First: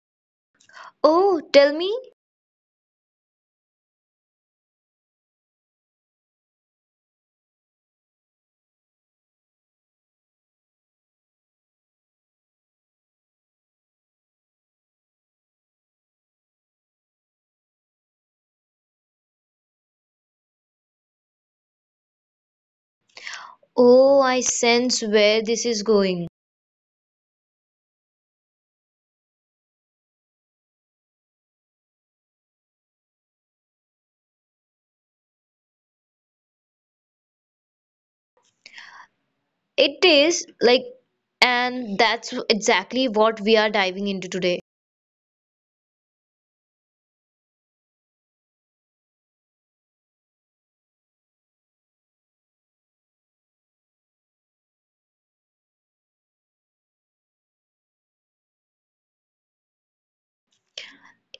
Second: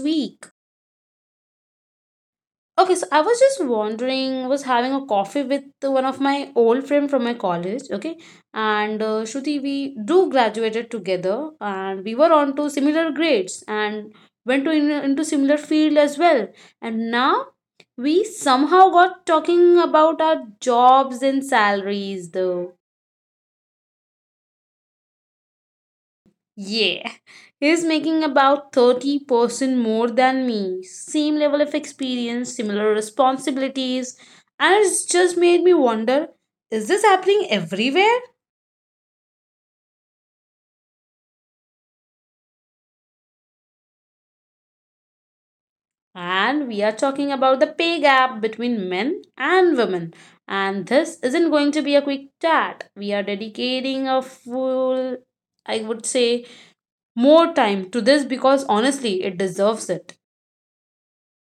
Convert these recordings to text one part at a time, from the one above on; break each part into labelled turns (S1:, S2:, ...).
S1: week.
S2: Oh, tell me.
S1: Okay, so I was just wondering, was having a coffee with one of my old friend from my college, okay? And Shruti, we do graduated together and we were on to similar grades and went into similar field as well. And now we somehow got talking about our jobs and salaries, though.
S2: Oh, I sense where this is going.
S1: Yeah, he's making about 30% more than me. Same level of experience, similar responsibilities, and it's just made me wonder, is this happening everywhere?
S2: It is like, and that's exactly what we are diving into today.
S1: And we are talking about the pay gap between men and women. And this isn't going to be a quick chat. We are dedicating a full, I would say, more time to this because honestly, it deserves it.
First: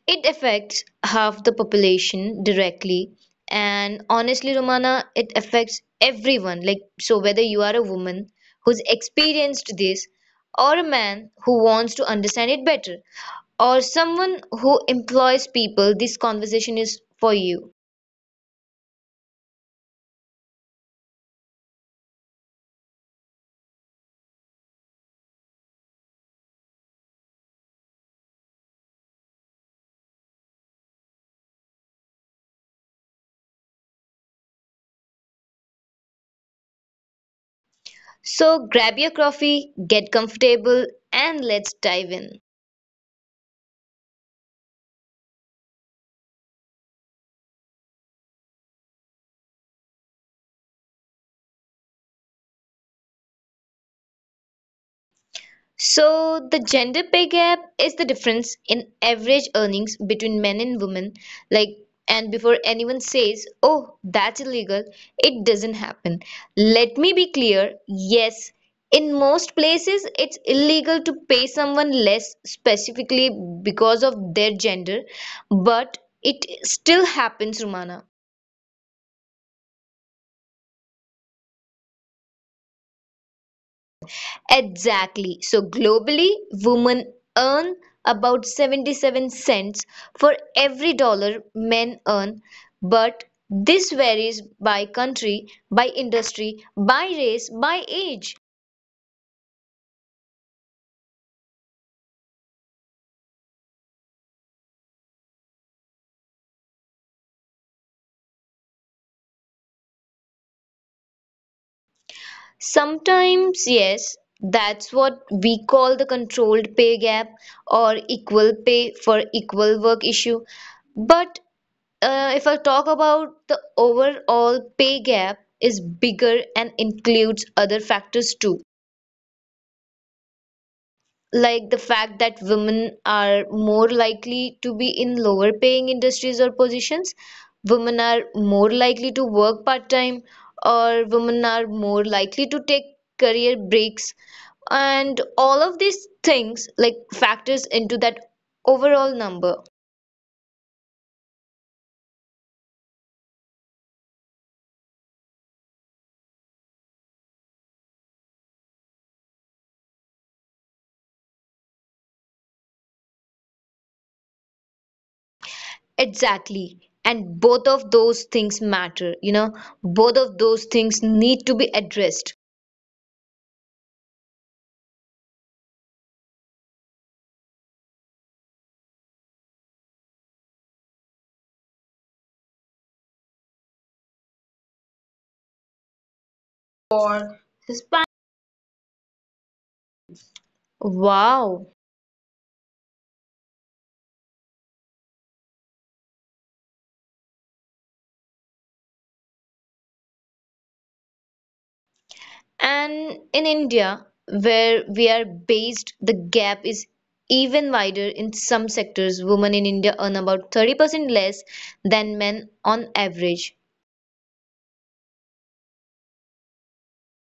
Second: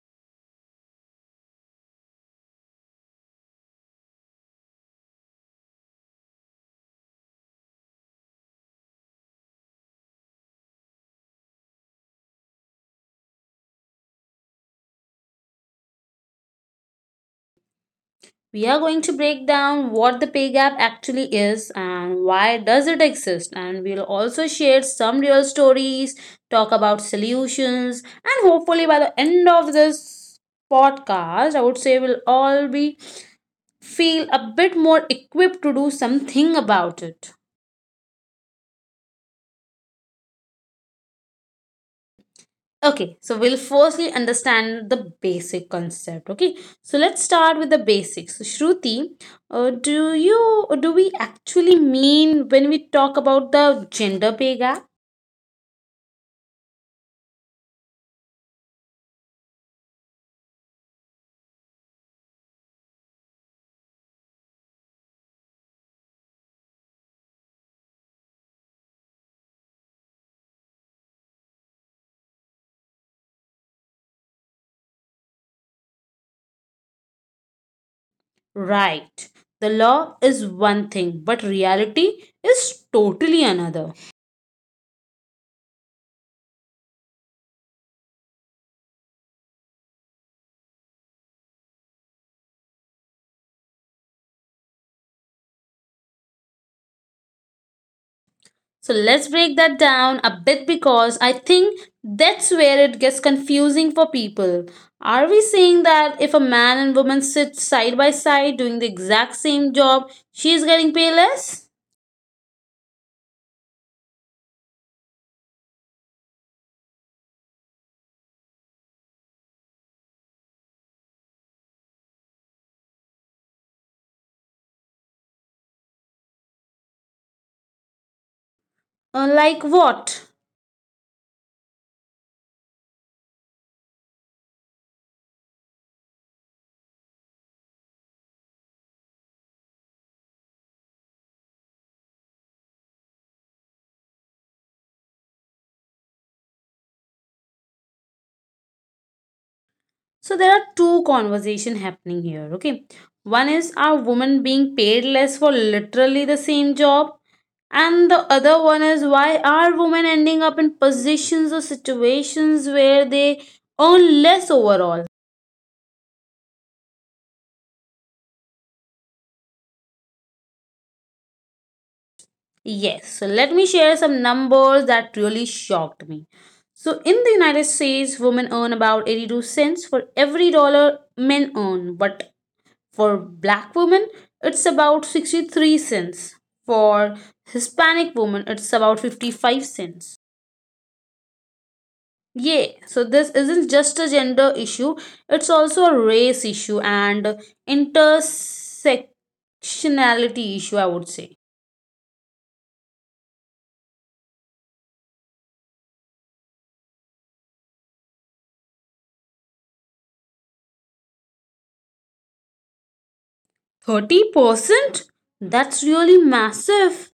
S2: It affects half the population directly. And honestly, Romana, it affects everyone. So whether you are a woman who's experienced this, or a man who wants to understand it better, or someone who employs people, this conversation is for you.
S1: We are going to break down what the pay gap actually is and why does it exist, and we'll also share some real stories, talk about solutions, and hopefully by the end of this podcast I would say we'll all be feel a bit more equipped to do something about it.
S2: So grab your coffee, get comfortable, and let's dive in.
S1: Okay, so we'll firstly understand the basic concept. Okay, so let's start with the basics. So Shruti, do you do we actually mean when we talk about the gender pay gap?
S2: So, the gender pay gap is the difference in average earnings between men and women. Like, and before anyone says, oh, that's illegal, it doesn't happen. Let me be clear, yes, in most places, it's illegal to pay someone less specifically because of their gender, but it still happens, Rumana.
S1: Right, the law is one thing, but reality is totally another.
S2: Exactly. So globally, women earn about 77 cents for every dollar men earn, but this varies by country, by industry, by race, by age.
S1: So let's break that down a bit because I think that's where it gets confusing for people. Are we saying that if a man and woman sit side by side doing the exact same job, she's getting paid less?
S2: Sometimes, yes, that's what we call the controlled pay gap or equal pay for equal work issue. But if I talk about, the overall pay gap is bigger and includes other factors too.
S1: Like what?
S2: Like the fact that women are more likely to be in lower paying industries or positions, women are more likely to work part time, or women are more likely to take career breaks, and all of these things like factors into that overall number.
S1: So there are two conversations happening here, okay? One is, are women being paid less for literally the same job? And the other one is, why are women ending up in positions or situations where they earn less overall?
S2: Exactly, and both of those things matter, you know, both of those things need to be addressed.
S1: Yes, so let me share some numbers that really shocked me. So, in the United States, women earn about 82 cents for every dollar men earn, but for black women, it's about 63 cents. For
S2: For Hispanic,
S1: Hispanic women, it's about 55 cents.
S2: wow.
S1: Yeah, so this isn't just a gender issue, it's also a race issue and intersectionality issue, I would say.
S2: And in India, where we are based, the gap is even wider in some sectors. Women in India earn about 30% less than men on average.
S1: 30%? That's really massive.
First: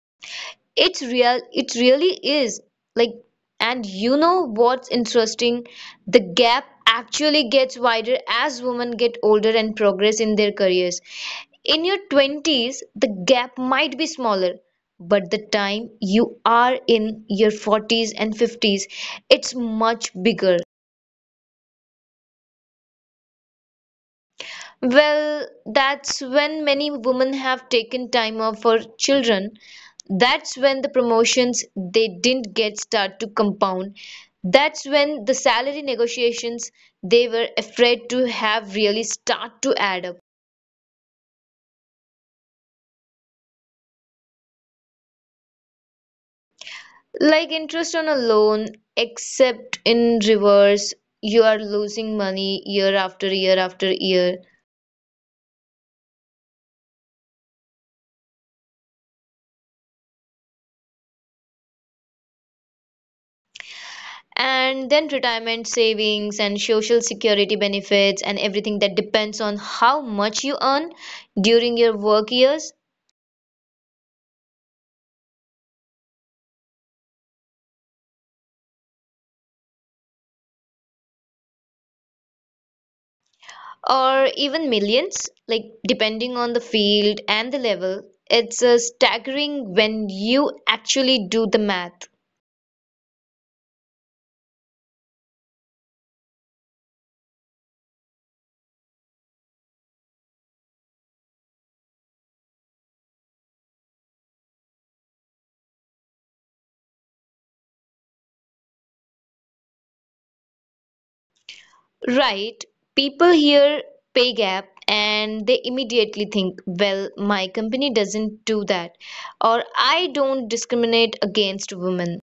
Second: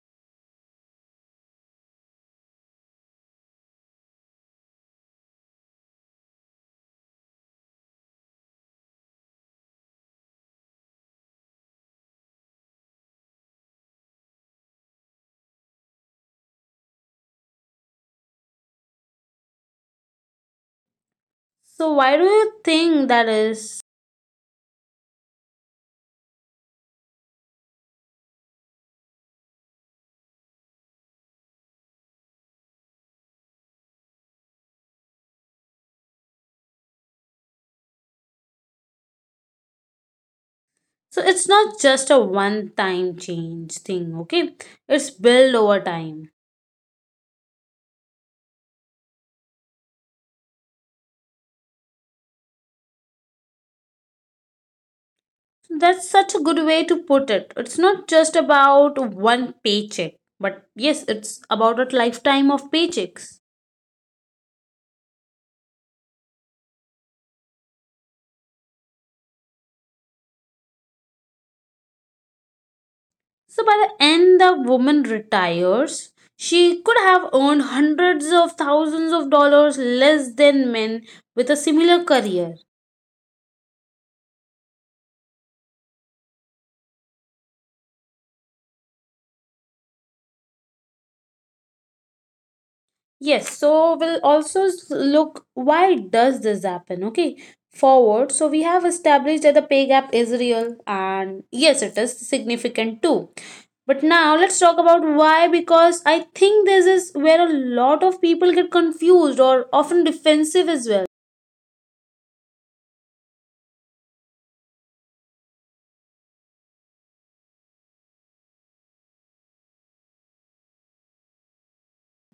S2: It's real, it really is. Like, and you know what's interesting? The gap actually gets wider as women get older and progress in their careers. In your 20s, the gap might be smaller, but the time you are in your 40s and 50s, it's much bigger.
S1: So why do you think that is?
S2: Well, that's when many women have taken time off for children. That's when the promotions they didn't get start to compound. That's when the salary negotiations they were afraid to have really start to add up.
S1: So it's not just a one time change thing, okay? It's built over time.
S2: Like interest on a loan, except in reverse, you are losing money year after year after year.
S1: That's such a good way to put it. It's not just about one paycheck, but yes, it's about a lifetime of paychecks.
S2: And then retirement savings and social security benefits and everything that depends on how much you earn during your work years.
S1: So by the end the woman retires, she could have earned hundreds of thousands of dollars less than men with a similar career.
S2: Or even millions, like depending on the field and the level, it's staggering when you actually do the math.
S1: Yes, so we'll also look, why does this happen, okay? Forward, so we have established that the pay gap is real, and yes, it is significant too. But now let's talk about why, because I think this is where a lot of people get confused or often defensive as well.
S2: Right, people hear pay gap and they immediately think, well, my company doesn't do that, or I don't discriminate against women.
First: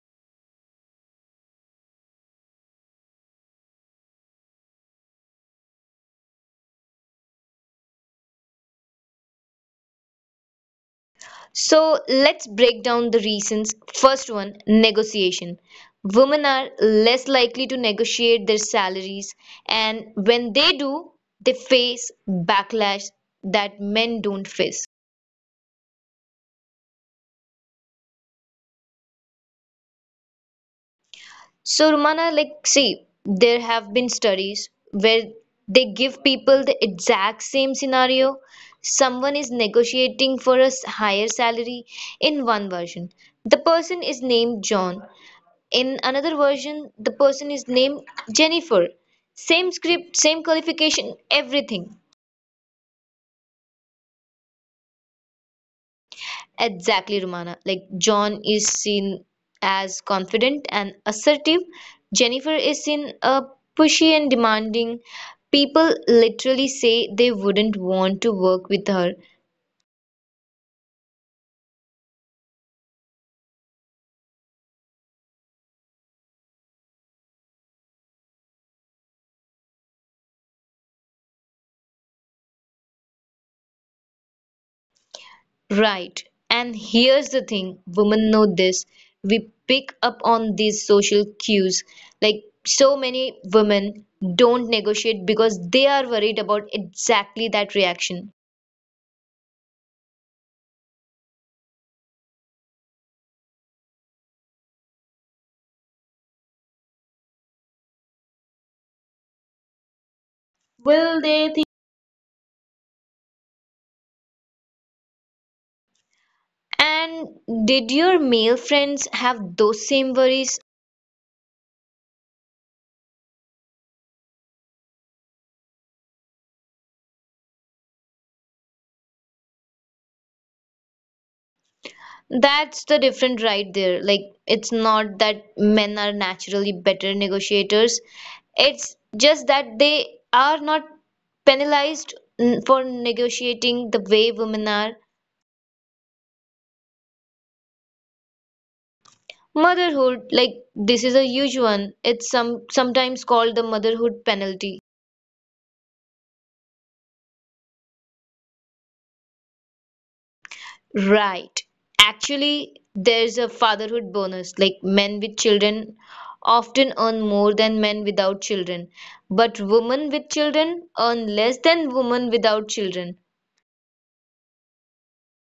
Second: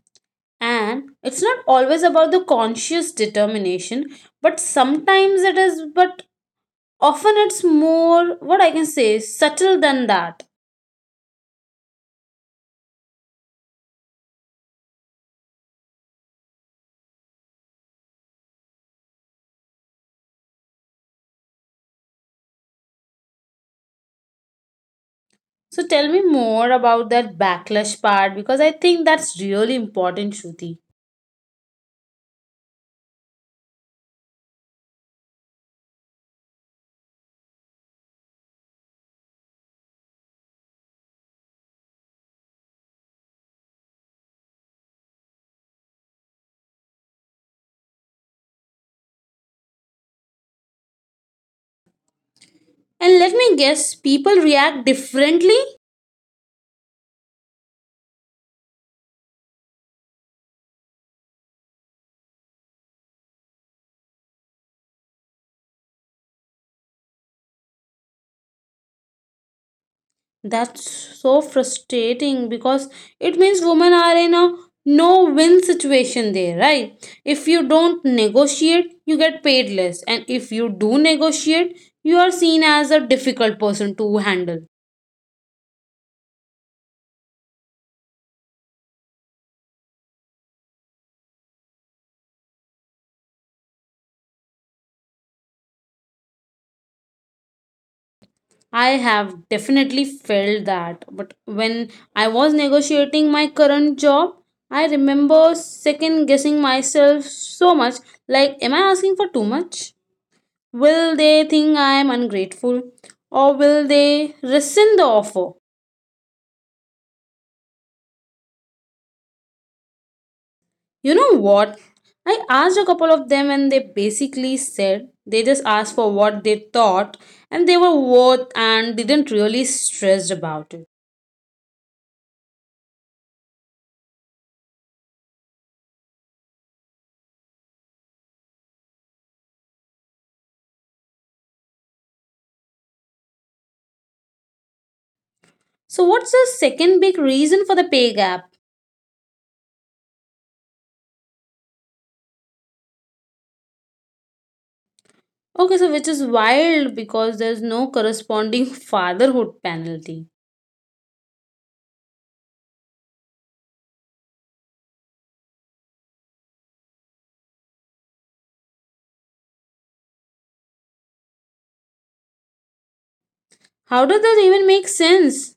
S1: And it's not always about the conscious determination, but sometimes it is, but often it's more what I can say subtle than that.
S2: So let's break down the reasons. First one, negotiation. Women are less likely to negotiate their salaries, and when they do, they face backlash that men don't face.
S1: So tell me more about that backlash part because I think that's really important, Shruti.
S2: So, Romana, see, there have been studies where they give people the exact same scenario. Someone is negotiating for a higher salary. In one version, the person is named John. In another version, the person is named Jennifer. Same script, same qualification, everything.
S1: And let me guess, people react differently?
S2: Exactly, Romana. Like, John is seen as confident and assertive. Jennifer is seen pushy and demanding. People literally say they wouldn't want to work with her.
S1: That's so frustrating because it means women are in a no win situation there, right? If you don't negotiate, you get paid less. And if you do negotiate, you are seen as a difficult person to handle.
S2: Right. And here's the thing, women know this. We pick up on these social cues. Like, so many women don't negotiate because they are worried about exactly that reaction.
S1: I have definitely felt that. But when I was negotiating my current job, I remember second guessing myself so much. Like, am I asking for too much? Will
S2: Will
S1: they
S2: they think?
S1: think I am ungrateful? Or will they rescind the offer?
S2: And did your male friends have those same worries?
S1: You know what? I asked a couple of them and they basically said they just asked for what they thought and they were worth and didn't really stress about it.
S2: That's the difference right there. Like, it's not that men are naturally better negotiators. It's just that they are not penalized for negotiating the way women are.
S1: So what's the second big reason for the pay gap?
S2: Motherhood, like this is a huge one. It's sometimes called the motherhood penalty.
S1: Okay, so which is wild because there's no corresponding fatherhood penalty.
S2: Right. Actually, there's a fatherhood bonus. Like, men with children often earn more than men without children, but women with children earn less than women without children.
S1: How does that even make sense?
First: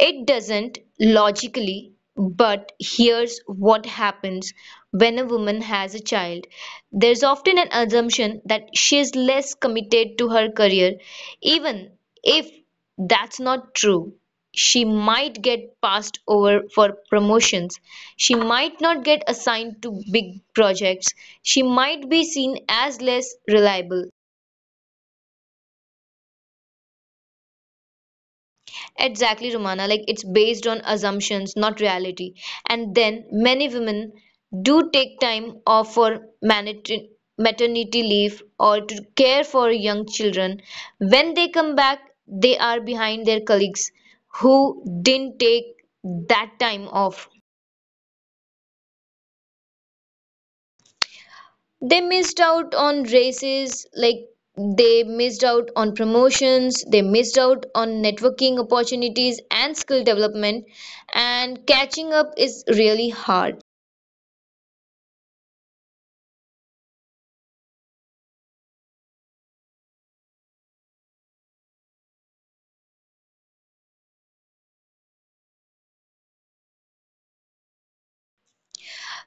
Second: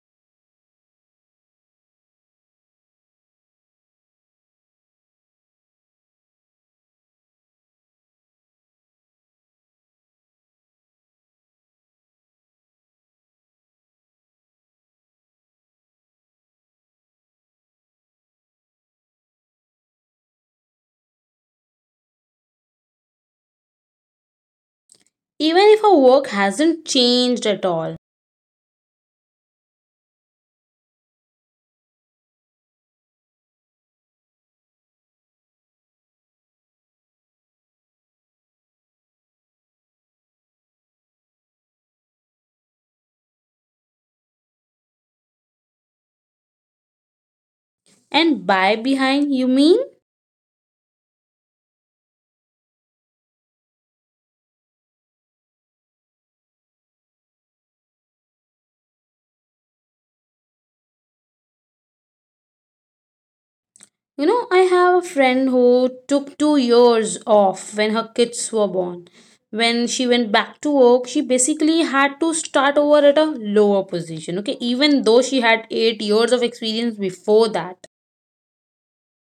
S2: It doesn't logically, but here's what happens when a woman has a child. There's often an assumption that she is less committed to her career, even if that's not true. She might get passed over for promotions. She might not get assigned to big projects. She might be seen as less reliable.
S1: Even if her work hasn't changed at all.
S2: Exactly, Romana. Like, it's based on assumptions, not reality. And then many women do take time off for maternity leave or to care for young children. When they come back, they are behind their colleagues who didn't take that time off.
S1: And by behind, you mean?
S2: They missed out on races, like they missed out on promotions, they missed out on networking opportunities and skill development. And catching up is really hard.
S1: You know, I have a friend who took 2 years off when her kids were born. When she went back to work, she basically had to start over at a lower position. Okay, even though she had 8 years of experience before that.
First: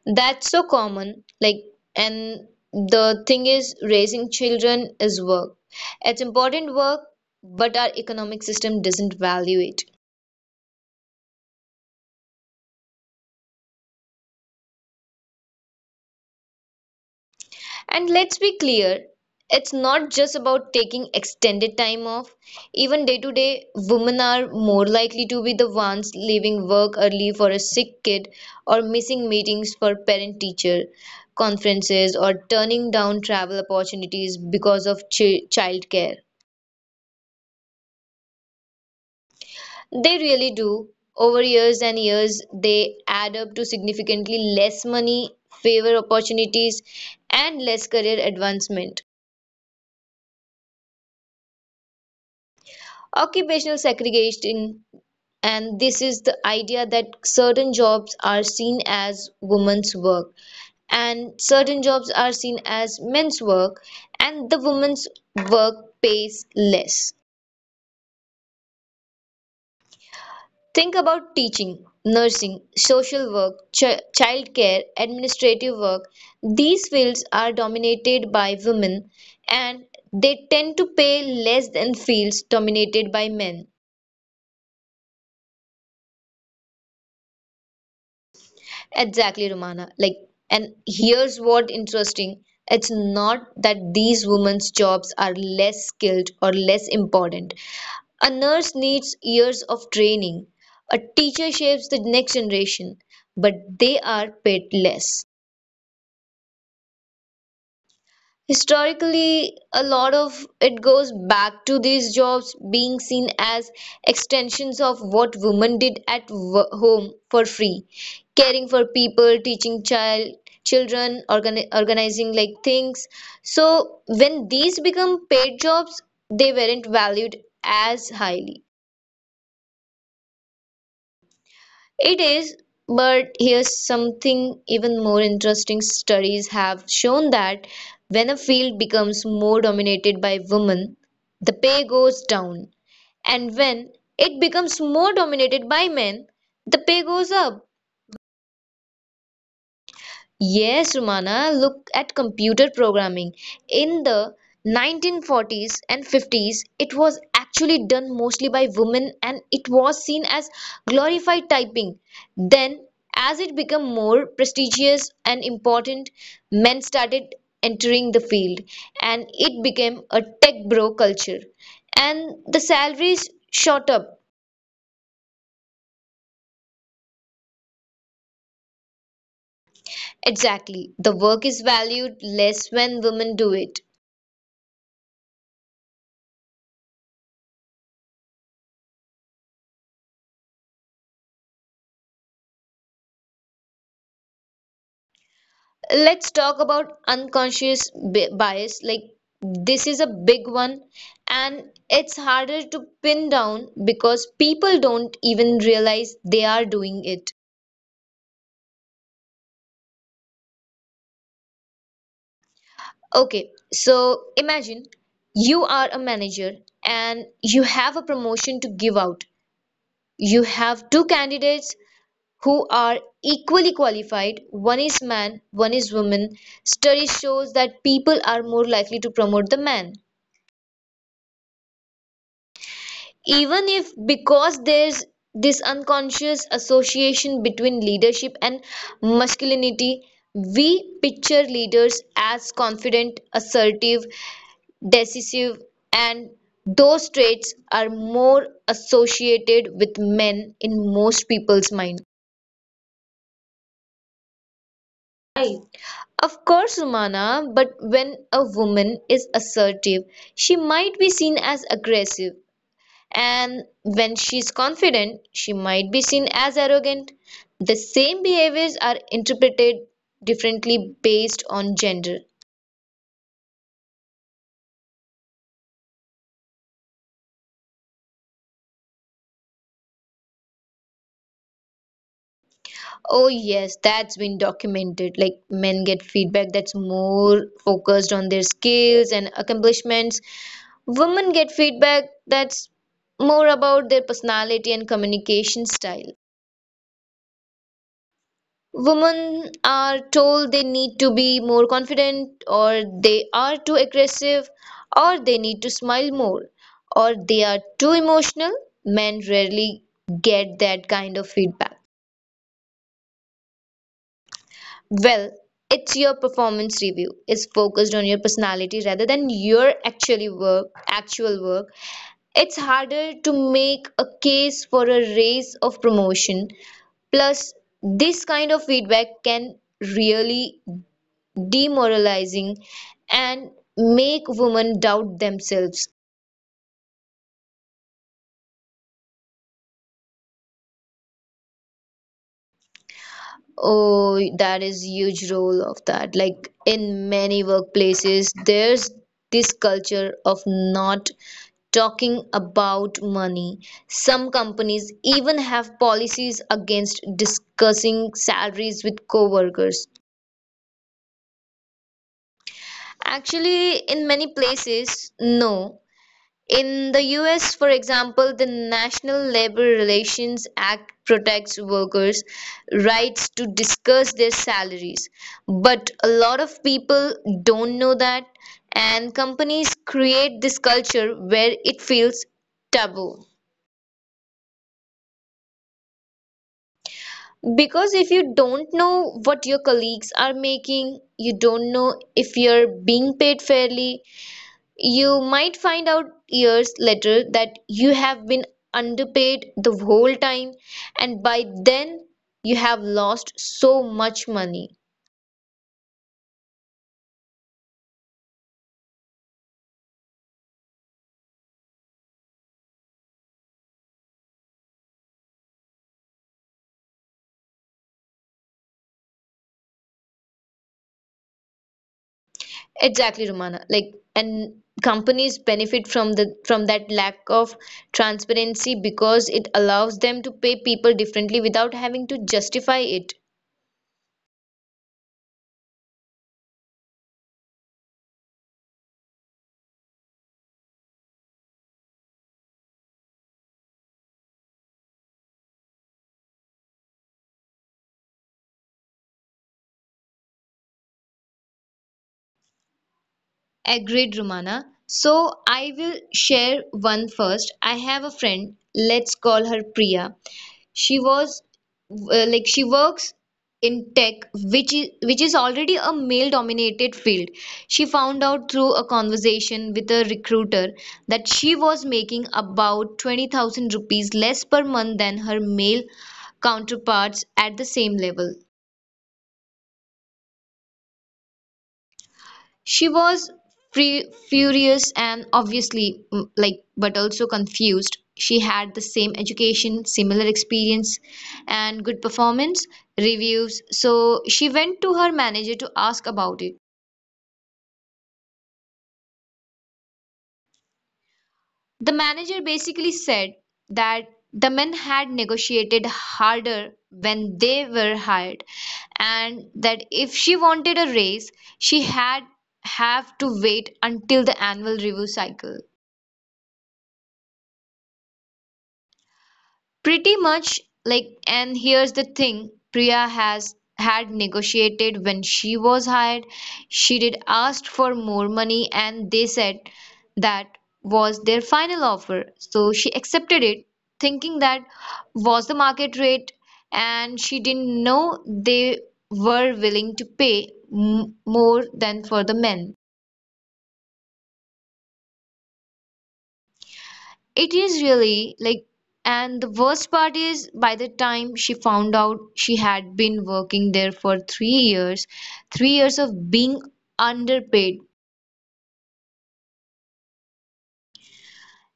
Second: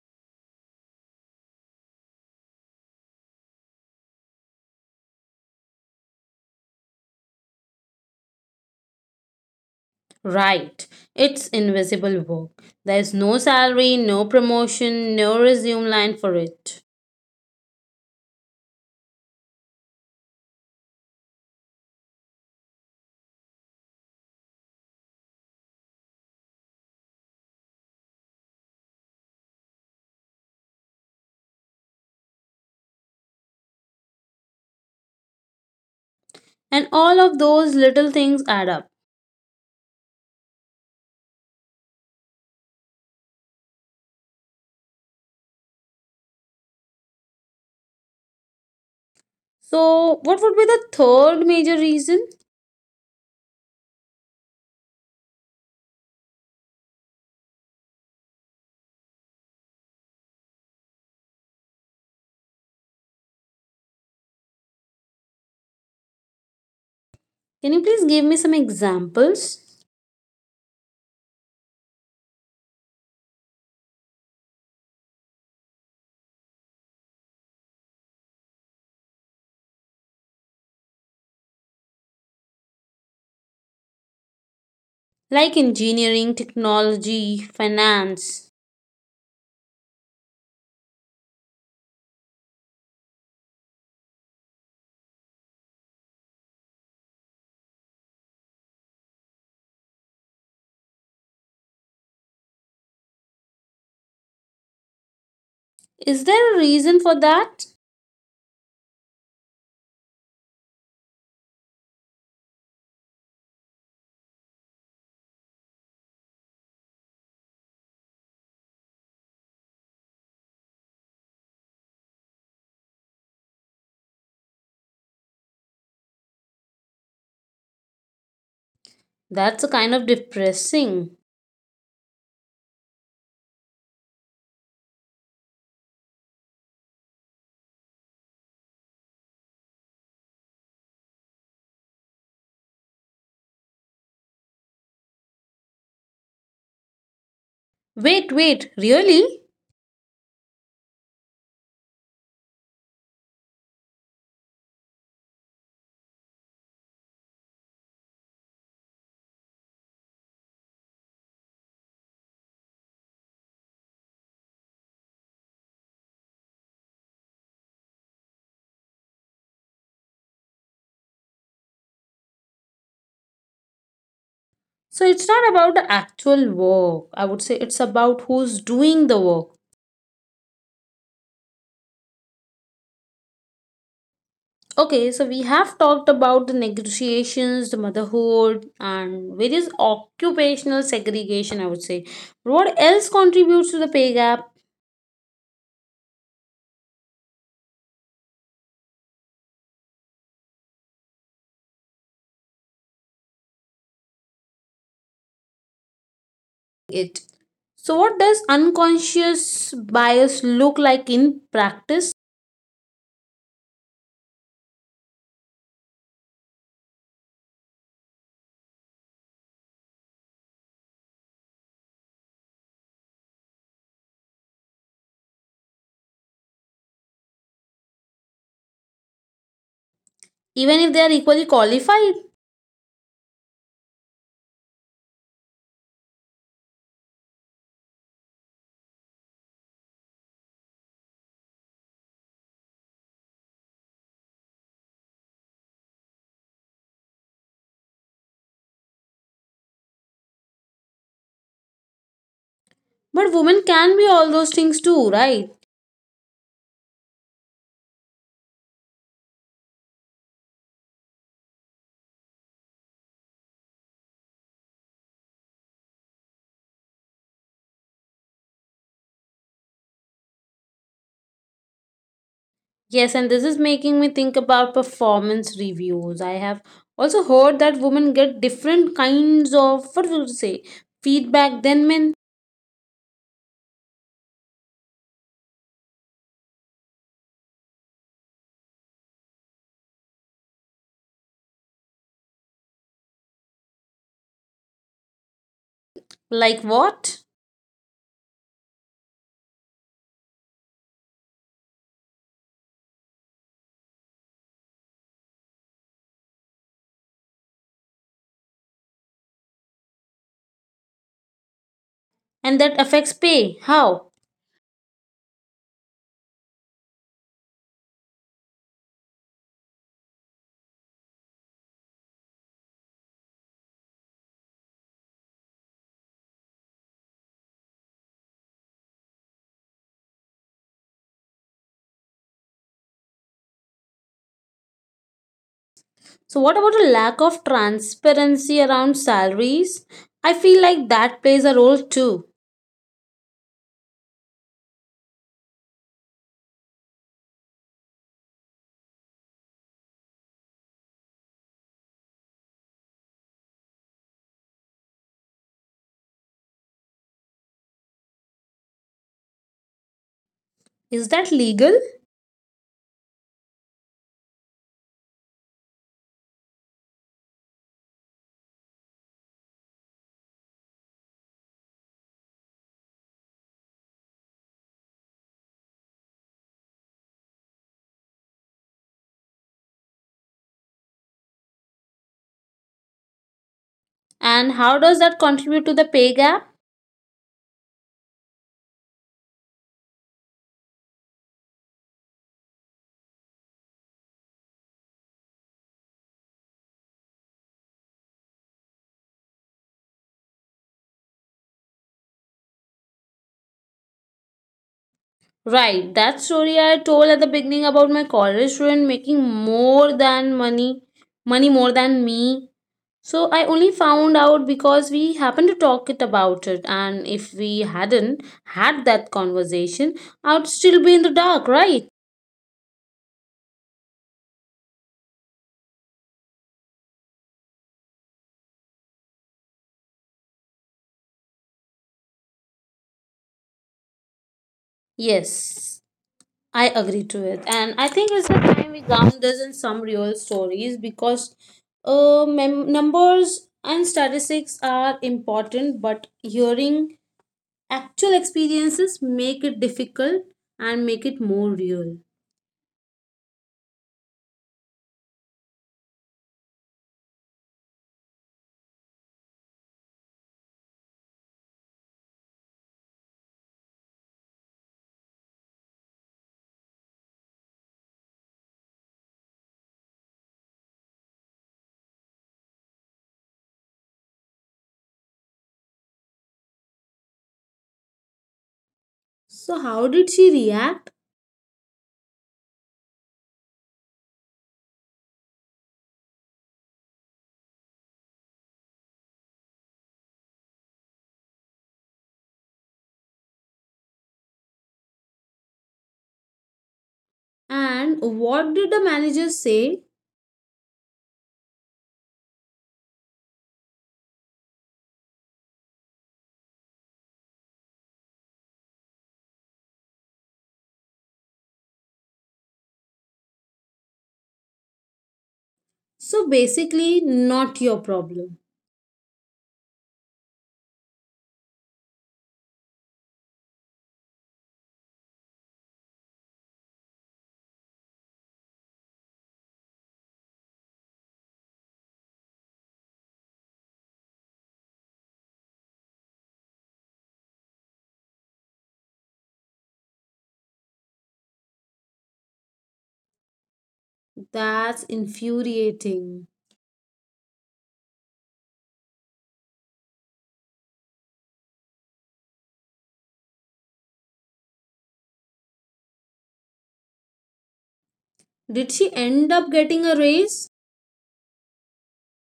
S2: That's so common. And the thing is, raising children is work. It's important work, but our economic system doesn't value it.
S1: Right. It's invisible work. There's no salary, no promotion, no resume line for it.
S2: And let's be clear, it's not just about taking extended time off. Even day to day, women are more likely to be the ones leaving work early for a sick kid or missing meetings for parent teacher conferences or turning down travel opportunities because of childcare.
S1: And all of those little things add up.
S2: They really do. Over years and years, they add up to significantly less money, fewer opportunities, and less career advancement.
S1: So, what would be the third major reason?
S2: Occupational segregation. And this is the idea that certain jobs are seen as women's work, and certain jobs are seen as men's work, and the women's work pays less.
S1: Can you please give me some examples?
S2: Think about teaching, nursing, social work, childcare, administrative work. These fields are dominated by women, and they tend to pay less than fields dominated by men.
S1: Like engineering, technology, finance.
S2: Exactly, Romana. Like, and here's what interesting. It's not that these women's jobs are less skilled or less important. A nurse needs years of training. A teacher shapes the next generation, but they are paid less.
S1: Is there a reason for that?
S2: Historically, a lot of it goes back to these jobs being seen as extensions of what women did at home for free, caring for people, teaching children, organizing like things. So when these become paid jobs, they weren't valued as highly.
S1: That's a kind of depressing.
S2: It is, but here's something even more interesting. Studies have shown that when a field becomes more dominated by women, the pay goes down. And when it becomes more dominated by men, the pay goes up.
S1: Wait, wait, really?
S2: Yes, Rumana, look at computer programming. In the 1940s and 50s, it was actually done mostly by women and it was seen as glorified typing. Then, as it became more prestigious and important, men started entering the field, and it became a tech bro culture. And the salaries shot up.
S1: So, it's not about the actual work. I would say it's about who's doing the work.
S2: Exactly. The work is valued less when women do it.
S1: Okay, so we have talked about the negotiations, the motherhood, and various occupational segregation, I would say. But what else contributes to the pay gap?
S2: Let's talk about unconscious bias. Like, this is a big one, and it's harder to pin down because people don't even realize they are doing it.
S1: It. So, what does unconscious bias look like in practice?
S2: Okay, so imagine you are a manager and you have a promotion to give out. You have two candidates who are equally qualified. One is man, one is woman. Study shows that people are more likely to promote the man.
S1: Even if they are equally qualified,
S2: Even if, because there's this unconscious association between leadership and masculinity, we picture leaders as confident, assertive, decisive, and those traits are more associated with men in most people's mind.
S1: but women can be all those things too, right?
S2: Right. Of course, Romana, but when a woman is assertive, she might be seen as aggressive. And when she's confident, she might be seen as arrogant. The same behaviors are interpreted differently based on gender.
S1: Yes, and this is making me think about performance reviews. I have also heard that women get different kinds of what would you say feedback than men.
S2: Oh, yes, that's been documented. Like, men get feedback that's more focused on their skills and accomplishments, women get feedback that's more about their personality and communication style.
S1: Like what?
S2: Women are told they need to be more confident, or they are too aggressive, or they need to smile more, or they are too emotional. Men rarely get that kind of feedback.
S1: And that affects pay. How?
S2: Well, it's, your performance review is focused on your personality rather than your actual work. It's harder to make a case for a raise of promotion. Plus, this kind of feedback can really demoralizing, and make women doubt themselves.
S1: So, what about a lack of transparency around salaries? I feel like that plays a role too.
S2: Oh, that is huge role of that. Like, in many workplaces, there's this culture of not talking about money. Some companies even have policies against discussing salaries with coworkers.
S1: Is that legal?
S2: Actually, in many places, no. In the US, for example, the National Labor Relations Act protects workers' rights to discuss their salaries. But a lot of people don't know that, and companies create this culture where it feels taboo.
S1: And how does that contribute to the pay gap?
S2: Because if you don't know what your colleagues are making, you don't know if you're being paid fairly. You might find out years later that you have been underpaid the whole time, and by then you have lost so much money.
S1: Right, that story I told at the beginning about my college student making more than money, money more than me. So I only found out because we happened to talk it about it, and if we hadn't had that conversation, I'd still be in the dark, right?
S2: Exactly, Romana. Like, and companies benefit from the from that lack of transparency because it allows them to pay people differently without having to justify it.
S1: Yes, I agree to it. And I think it's the time we ground this in some real stories because numbers and statistics are important, but hearing actual experiences make it difficult and make it more real.
S2: Agreed, Romana. So I will share one first. I have a friend, let's call her Priya. She was she works in tech, which is already a male-dominated field. She found out through a conversation with a recruiter that she was making about 20,000 rupees less per month than her male counterparts at the same level.
S1: So, how did she react?
S2: She was furious and obviously but also confused. She had the same education, similar experience and good performance reviews. So she went to her manager to ask about it.
S1: And what did the manager say?
S2: The manager basically said that the men had negotiated harder when they were hired, and that if she wanted a raise she had have to wait until the annual review cycle.
S1: So, basically, not your problem.
S2: Pretty much, like, and here's the thing, Priya has had negotiated when she was hired. She did ask for more money, and they said that was their final offer. So she accepted it, thinking that was the market rate, and she didn't know they were willing to pay more than for the men.
S1: That's infuriating.
S2: It is really, like, and the worst part is by the time she found out she had been working there for 3 years, 3 years of being underpaid.
S1: Did she end up getting a raise?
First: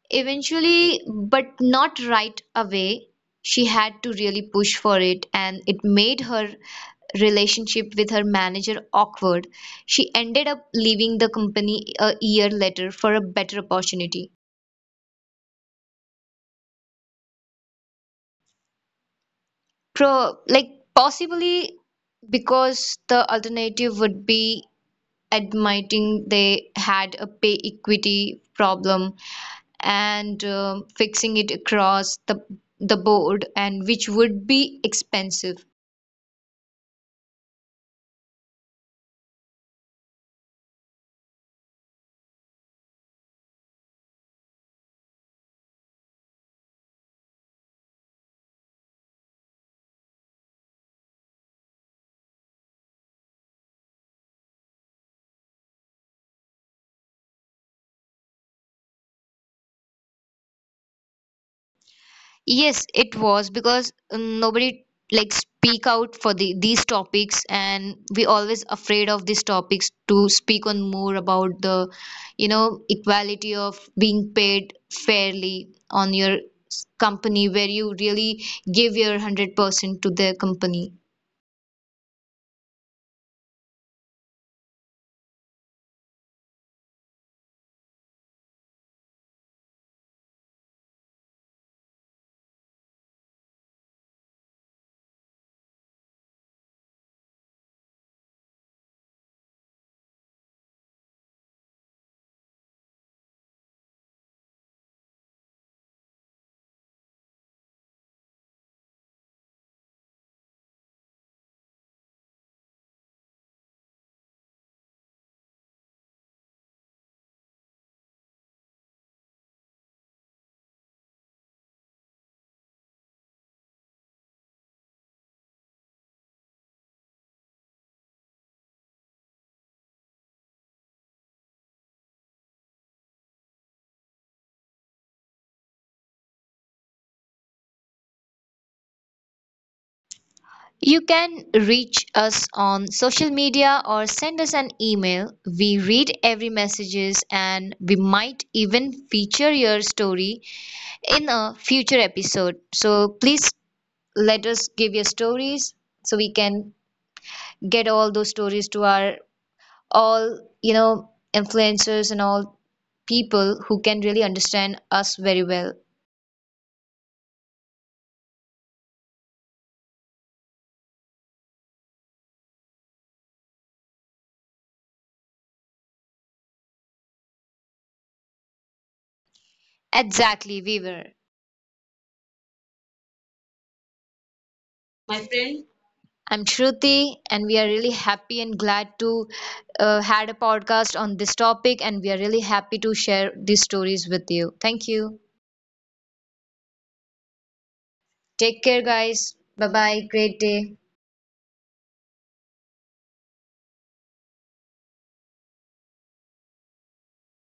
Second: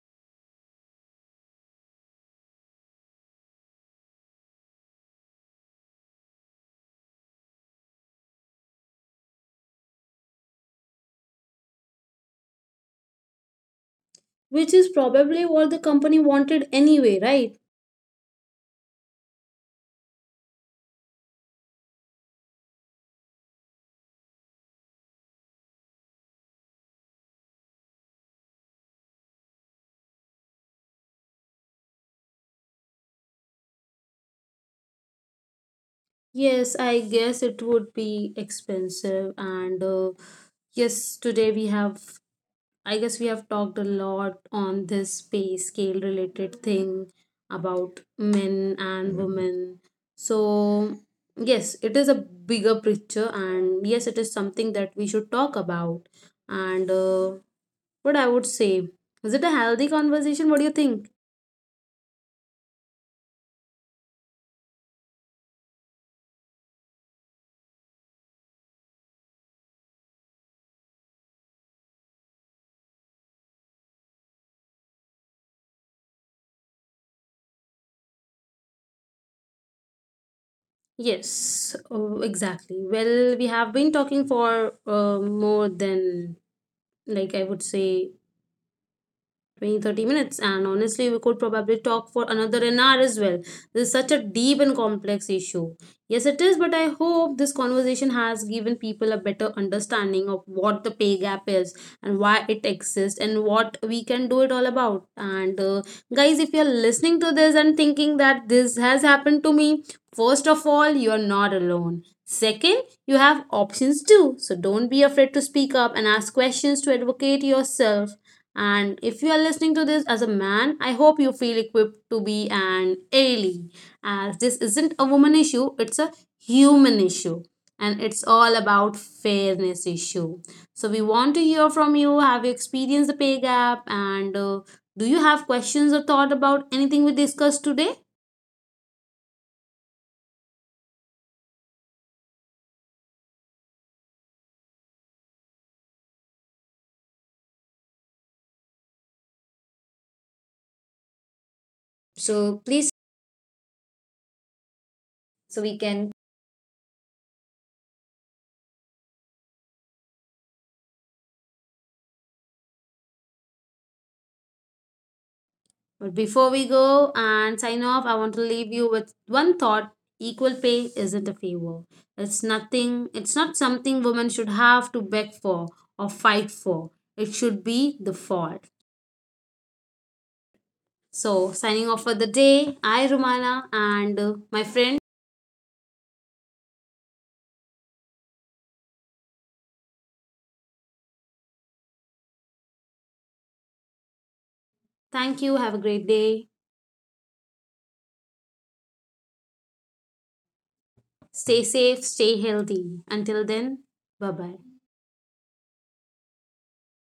S2: Eventually, but not right away, she had to really push for it, and it made her relationship with her manager awkward. She ended up leaving the company a year later for a better opportunity.
S1: Which is probably what the company wanted anyway, right?
S2: Pro, possibly because the alternative would be admitting they had a pay equity problem, and fixing it across the board, and which would be expensive.
S1: Yes, I guess it would be expensive. And yes, today we have, I guess we have talked a lot on this pay scale related thing about men and women. So, yes, it is a bigger picture, and yes, it is something that we should talk about. And what I would say, is it a healthy conversation? What do you think?
S2: Yes, it was because nobody like speak out for the these topics, and we always afraid of these topics to speak on more about the, you know, equality of being paid fairly on your company where you really give your 100% to the company.
S1: Yes, oh, exactly. Well, we have been talking for more than, like, I would say 20, 30 minutes, and honestly we could probably talk for another an hour as well. This is such a deep and complex issue. Yes it is, but I hope this conversation has given people a better understanding of what the pay gap is and why it exists and what we can do it all about. And guys, if you're listening to this and thinking that this has happened to me, first of all, you're not alone. Second, you have options too, so don't be afraid to speak up and ask questions to advocate yourself. And if you are listening to this as a man, I hope you feel equipped to be an ally, as this isn't a woman issue, it's a human issue. And it's all about fairness issue. So we want to hear from you. Have you experienced the pay gap? And do you have questions or thought about anything we discussed today?
S2: You can reach us on social media or send us an email. We read every messages and we might even feature your story in a future episode.
S1: So
S2: So
S1: please,
S2: please let us give your stories
S1: so we
S2: so we
S1: can.
S2: can get all those stories to our all, you know, influencers and all people who can really understand us very well.
S1: But before we go and sign off, I want to leave you with one thought. Equal pay isn't a favor. It's nothing, it's not something women should have to beg for or fight for. It should be the fault.
S2: Exactly, we were.
S1: So, signing off for the day, I, Romana, and my friend,
S2: I'm Shruti, and we are really happy and glad to had a podcast on this topic, and we are really happy to share these stories with you. Thank you.
S1: thank you. Have a great day.
S2: Take care, guys. Bye bye. Great day.
S1: Stay safe, stay healthy. Until then, bye bye.